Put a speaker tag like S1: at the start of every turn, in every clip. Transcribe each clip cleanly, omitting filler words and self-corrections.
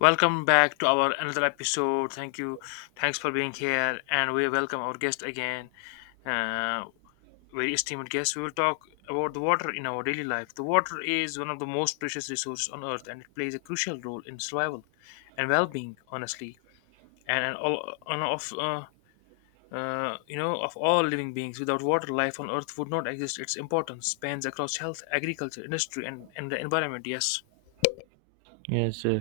S1: Welcome back to our another episode. Thank you. Thanks for being here. And we welcome our guest again, uh, very esteemed guest. We will talk about the water in our daily life. The water is one of the most precious resources on earth, and it plays a crucial role in survival and well being, honestly. And all and of you know of all living beings, without water life on earth would not exist. Its importance spans across health, agriculture, industry, and the environment, yes.
S2: Yes, uh,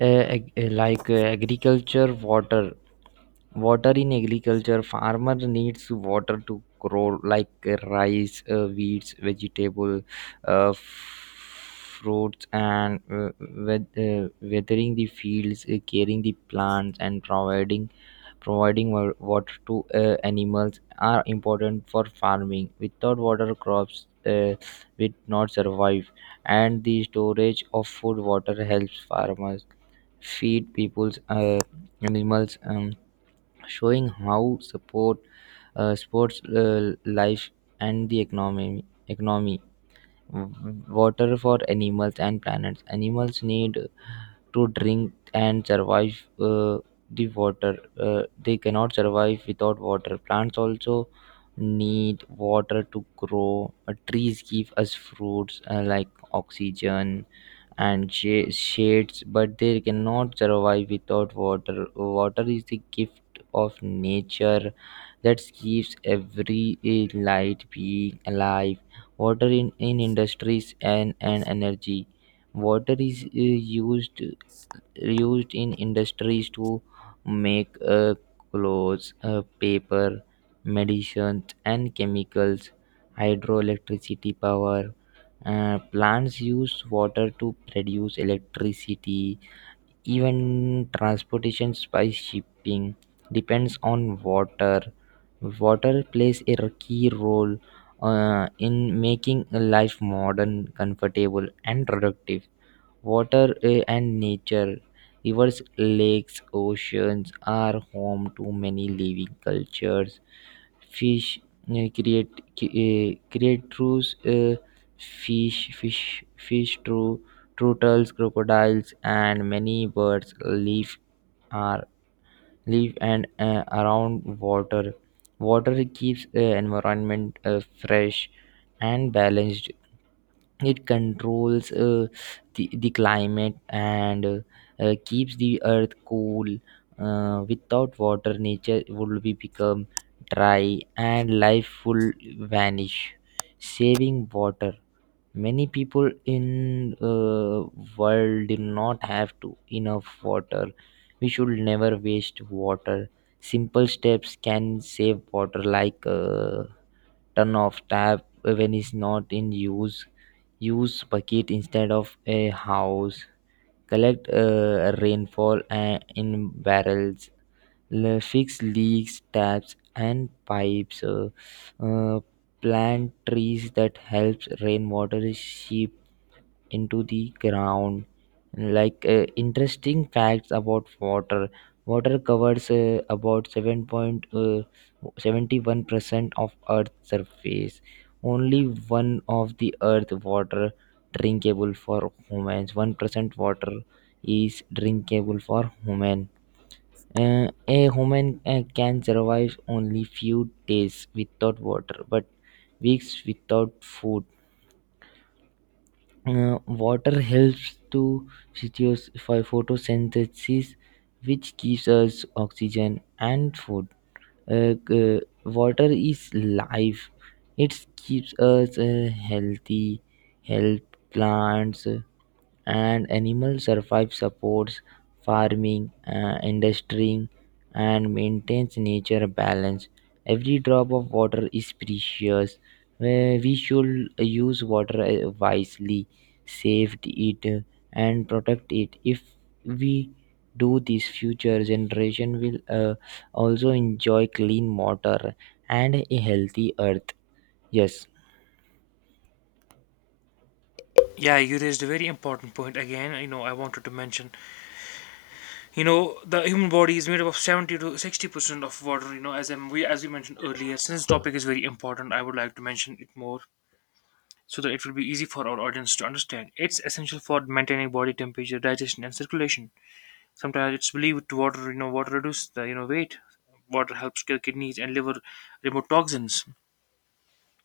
S2: uh, ag- uh, like uh, agriculture, water in agriculture, farmer needs water to grow like rice, wheats, vegetable, fruits, and weathering the fields, caring the plants, and providing water to animals are important for farming. Without water, crops will not survive, and the storage of food water helps farmers feed people's animals, showing how support sports life and the economy. Water for animals and planets, animals need to drink and survive uh, the water, they cannot survive without water. Plants also need water to grow. Trees give us fruits, like oxygen and shades, but they cannot survive without water. Water is the gift of nature that keeps every light being alive. Water in industries, and energy. Water is used in industries to make clothes, paper, medicines, and chemicals. Hydroelectricity power plants use water to produce electricity. Even transportation by shipping depends on water. Water plays a key role in making life modern, comfortable, and productive. Water and nature. Rivers, lakes, oceans are home to many living cultures. Fish eh, create eh, create through eh, fish through turtles, crocodiles, and many birds are live and around water. Water keeps environment fresh and balanced. It controls the climate, and keeps the earth cool. Without water, nature would be become dry and life will vanish. Saving water, many people in world do not have to enough water. We should never waste water. Simple steps can save water, like turn off tap when it's not in use, use bucket instead of a house, collect rainfall in barrels, fix leaks taps and pipes, uh, plant trees that helps rainwater is into the ground. Like interesting facts about water. Water covers about 7.71% of earth's surface. Only one of the earth water drinkable for humans. 1% water is drinkable for human. Uh, a human can survive only few days without water, but weeks without food. Water helps to sitios for photosynthesis, which gives us oxygen and food. Water is life. It keeps us healthy, help plants, and animal survive, supports farming, industry, and maintains nature balance. Every drop of water is precious. We should use water wisely, save it, and protect it. If we do this, future generation will also enjoy clean water and a healthy earth. Yes.
S1: Yeah, you raised a very important point again. You know, I wanted to mention, you know, the human body is made up of 70 to 60% of water. You know, as I'm, we as we mentioned earlier, since this topic is very important, I would like to mention it more so that it will be easy for our audience to understand. It's essential for maintaining body temperature, digestion and circulation. Sometimes it's believed to water, you know, water reduces the, you know, weight. Water helps kill kidneys and liver, remove toxins,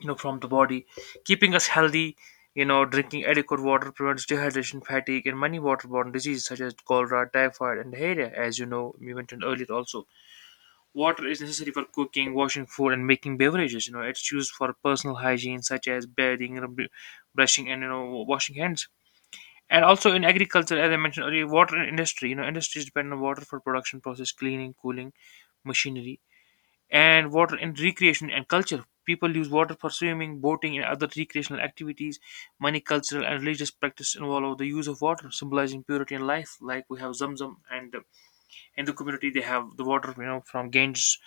S1: you know, from the body, keeping us healthy. You know, drinking adequate water prevents dehydration, fatigue and many waterborne diseases such as cholera, typhoid and diarrhea, as you know, we mentioned earlier also. Water is necessary for cooking, washing food and making beverages. You know, it's used for personal hygiene such as bathing, brushing and, you know, washing hands, and also in agriculture, as I mentioned earlier. Water in industry: you know, industries depend on water for production process, cleaning, cooling machinery. And water in recreation and culture. People use water for swimming, boating, and other recreational activities. Many cultural and religious practices involve the use of water, symbolizing purity and life. Like we have Zamzam, and in the community they have the water, you know, from Ganges.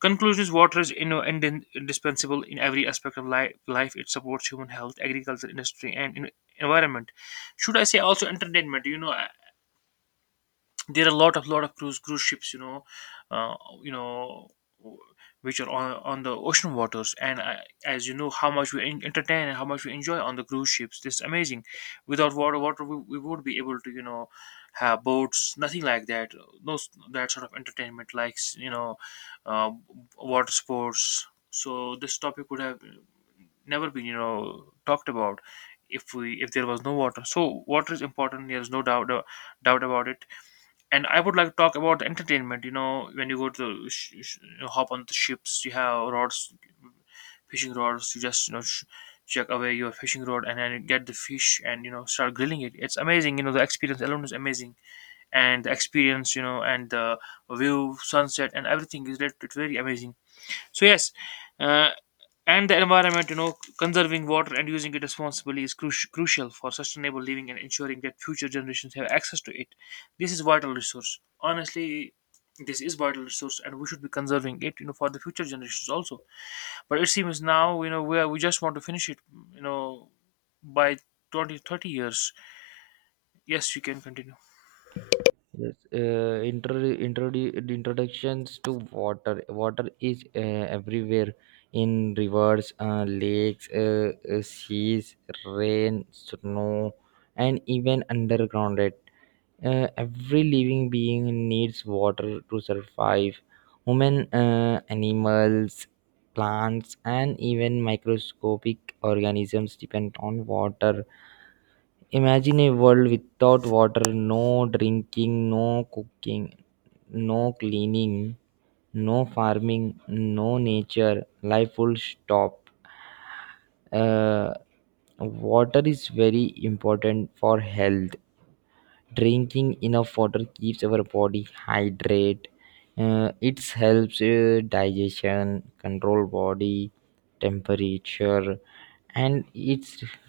S1: Conclusions: water is, you know, indispensable in every aspect of life. It supports human health, agriculture, industry, and environment. Should I say also entertainment? You know, there are a lot of cruise ships, you know, uh, you know, which are on the ocean waters, and as you know how much we entertain and how much we enjoy on the cruise ships. This is amazing. Without water, we would be able to, you know, have boats, nothing like that, no s- that sort of entertainment like, you know, uh, water sports. So this topic would have never been, you know, talked about if we if there was no water. So water is important, there's no doubt, about it. And I would like to talk about entertainment. You know, when you go to the you know, hop on the ships, you have rods, fishing rods. You just, you know, check away your fishing rod and then get the fish, and you know, start grilling it. It's amazing. You know, the experience alone is amazing, and the experience, you know, and the view, sunset, and everything is it's very amazing. So yes, uh, and the environment, you know, conserving water and using it responsibly is crucial for sustainable living and ensuring that future generations have access to it. This is vital resource. Honestly, this is vital resource, and we should be conserving it, you know, for the future generations also. But it seems now, you know, we are, we just want to finish it, you know, by 2030 years. Yes, you can continue.
S2: Yes, introductions to water. Water is everywhere, in rivers, lakes, seas, rain, snow, and even underground. Every living being needs water to survive. Human, animals, plants, and even microscopic organisms depend on water. Imagine a world without water, no drinking, no cooking, no cleaning, no farming, no nature. Life will stop. Uh, water is very important for health. Drinking enough water keeps our body hydrate. It helps digestion, control body temperature, and it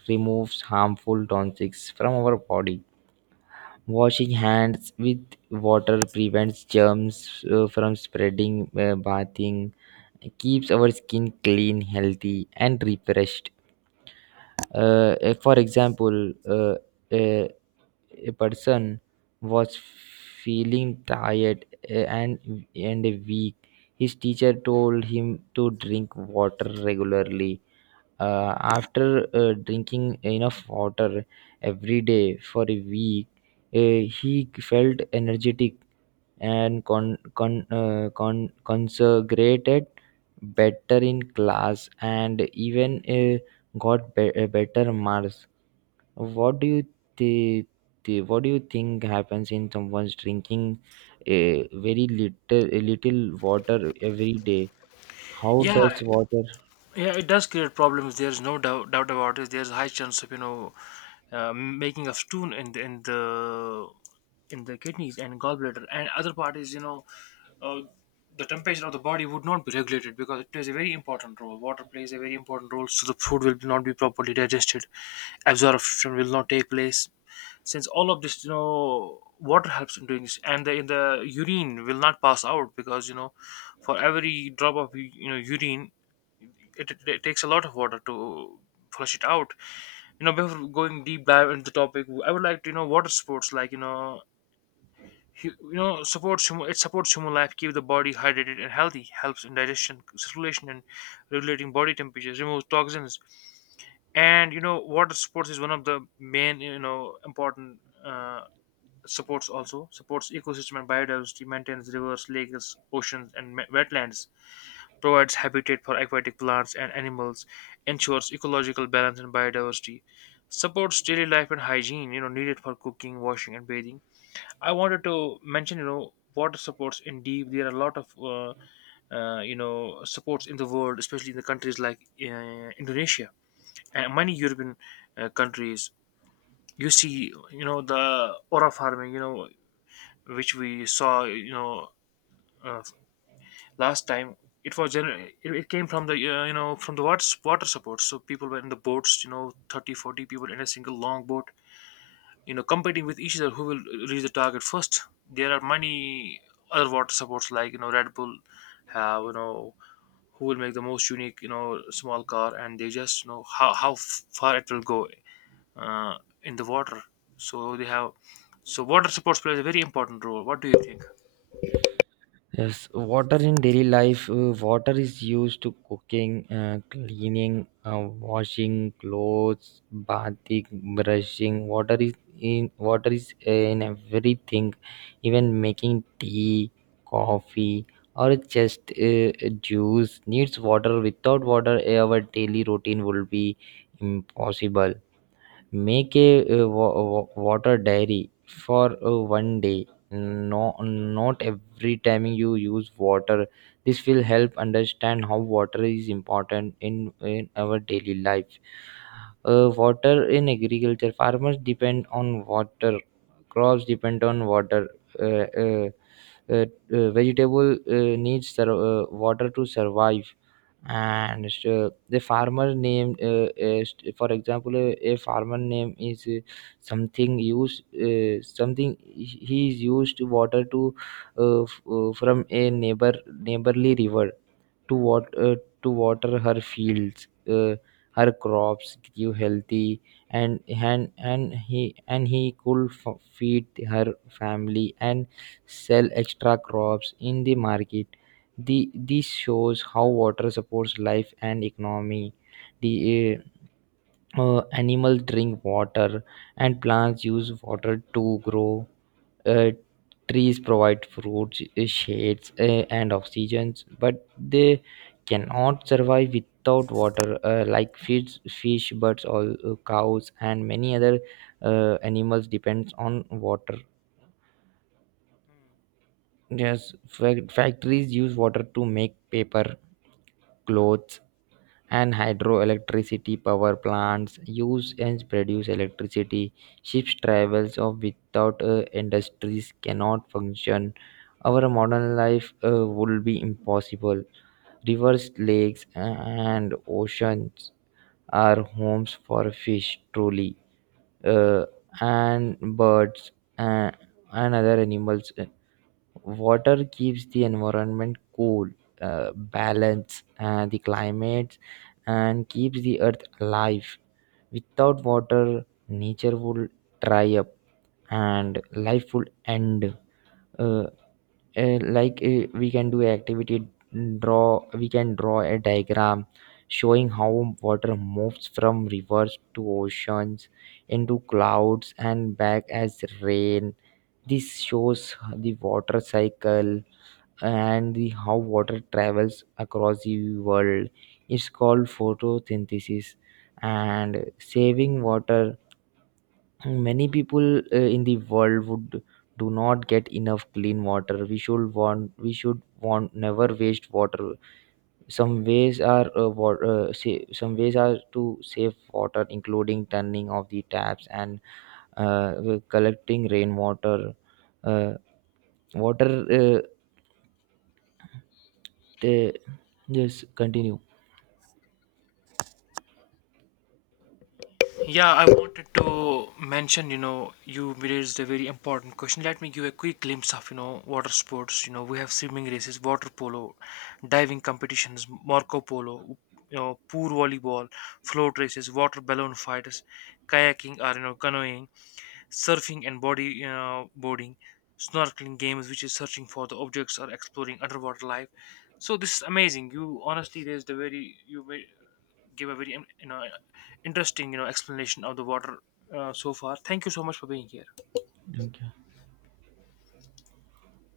S2: removes harmful toxins from our body. Washing hands with water prevents germs from spreading. Bathing keeps our skin clean, healthy, and refreshed. Uh, for example, a, a person was feeling tired, and weak. His teacher told him to drink water regularly. After drinking enough water every day for a week, he felt energetic and consecrated better in class, and even got better marks. What do you th- th- what do you think happens in someone's drinking uh, very little water every day. How
S1: Yeah,
S2: does water.
S1: Yeah, it does create problems. There's no doubt, about it. There's a high chance of, you know, making of stone in the kidneys and gallbladder, and other part is, you know, uh, the temperature of the body would not be regulated because it plays a very important role. Water plays a very important role, so the food will not be properly digested. Absorption will not take place, since all of this, you know, water helps in doing this. And the in the urine will not pass out because, you know, for every drop of you know, urine, it takes a lot of water to flush it out. You know, before going deep dive into the topic, I would like to, you know, water sports like, you know, you know, supports human. It supports human life, keep the body hydrated and healthy, helps in digestion, circulation and regulating body temperatures, removes toxins. And you know, water sports is one of the main, you know, important, uh, supports also, supports ecosystem and biodiversity, maintains rivers, lakes, oceans and wetlands, provides habitat for aquatic plants and animals, ensures ecological balance and biodiversity, supports daily life and hygiene, you know, needed for cooking, washing and bathing. I wanted to mention, you know, water supports in deep. There are a lot of you know, supports in the world, especially in the countries like Indonesia and many European countries. You see, you know, the aura farming, you know, which we saw, you know, uh, last time. It was it came from the, you know, from the water support. So people were in the boats, you know, 30 40 people in a single long boat, you know, competing with each other who will reach the target first. There are many other water supports like, you know, Red Bull have, you know, who will make the most unique, you know, small car, and they just, you know, how, far it will go uh, in the water. So they have, so water supports plays a very important role. What do you think?
S2: Yes, water in daily life. Water is used to cooking, cleaning, uh, washing clothes, bathing, brushing. Water is in everything, even making tea, coffee, or just juice needs water. Without water, our daily routine would be impossible. Make a water diary for one day. No, not every time you use water. This will help understand how water is important in our daily life. Water in agriculture. Farmers depend on water. Crops depend on water. Uh, uh, uh, uh, vegetable needs water to survive. And the farmer name is, for example, a farmer name is something used, something he is used to water to from a neighborly river to water her fields. Her crops give healthy, and and and he and he could feed her family and sell extra crops in the market. The This shows how water supports life and economy. The Animals drink water, and plants use water to grow. uh, Trees provide fruits, shades, and oxygen, but they cannot survive without water, like fish fish birds, or cows, and many other animals depends on water.
S1: Hmm.
S2: Yes, factories use water to make paper, clothes, and hydroelectricity power plants use and produce electricity. Ships travels of. Without industries cannot function, our modern life would be impossible. Rivers, lakes, and oceans are homes for fish, truly, uh, and birds, uh, and other animals. Water keeps the environment cool, balance the climate, and keeps the earth alive. Without water, nature would dry up and life would end. Uh, we can do activity. Draw we can draw a diagram showing how water moves from rivers to oceans, into clouds, and back as rain. This shows the water cycle, and the how water travels across the world. It's called photosynthesis. And saving water, many people in the world would do not get enough clean water. We should want never waste water. Some ways are to save water, including turning off the taps and collecting rainwater. Uh, water they, yes, continue.
S1: Yeah, I wanted to mention, you know, you raised a very important question. Let me give a quick glimpse of, you know, water sports. You know, we have swimming races, water polo, diving competitions, Marco Polo, you know, pool volleyball, float races, water balloon fights, kayaking or, you know, canoeing, surfing and body, you know, boarding, snorkeling games, which is searching for the objects or exploring underwater life. So this is amazing. You honestly raised a very, gave a very, you know, interesting, you know, explanation of the water so far. Thank you so much for being here.
S2: Okay.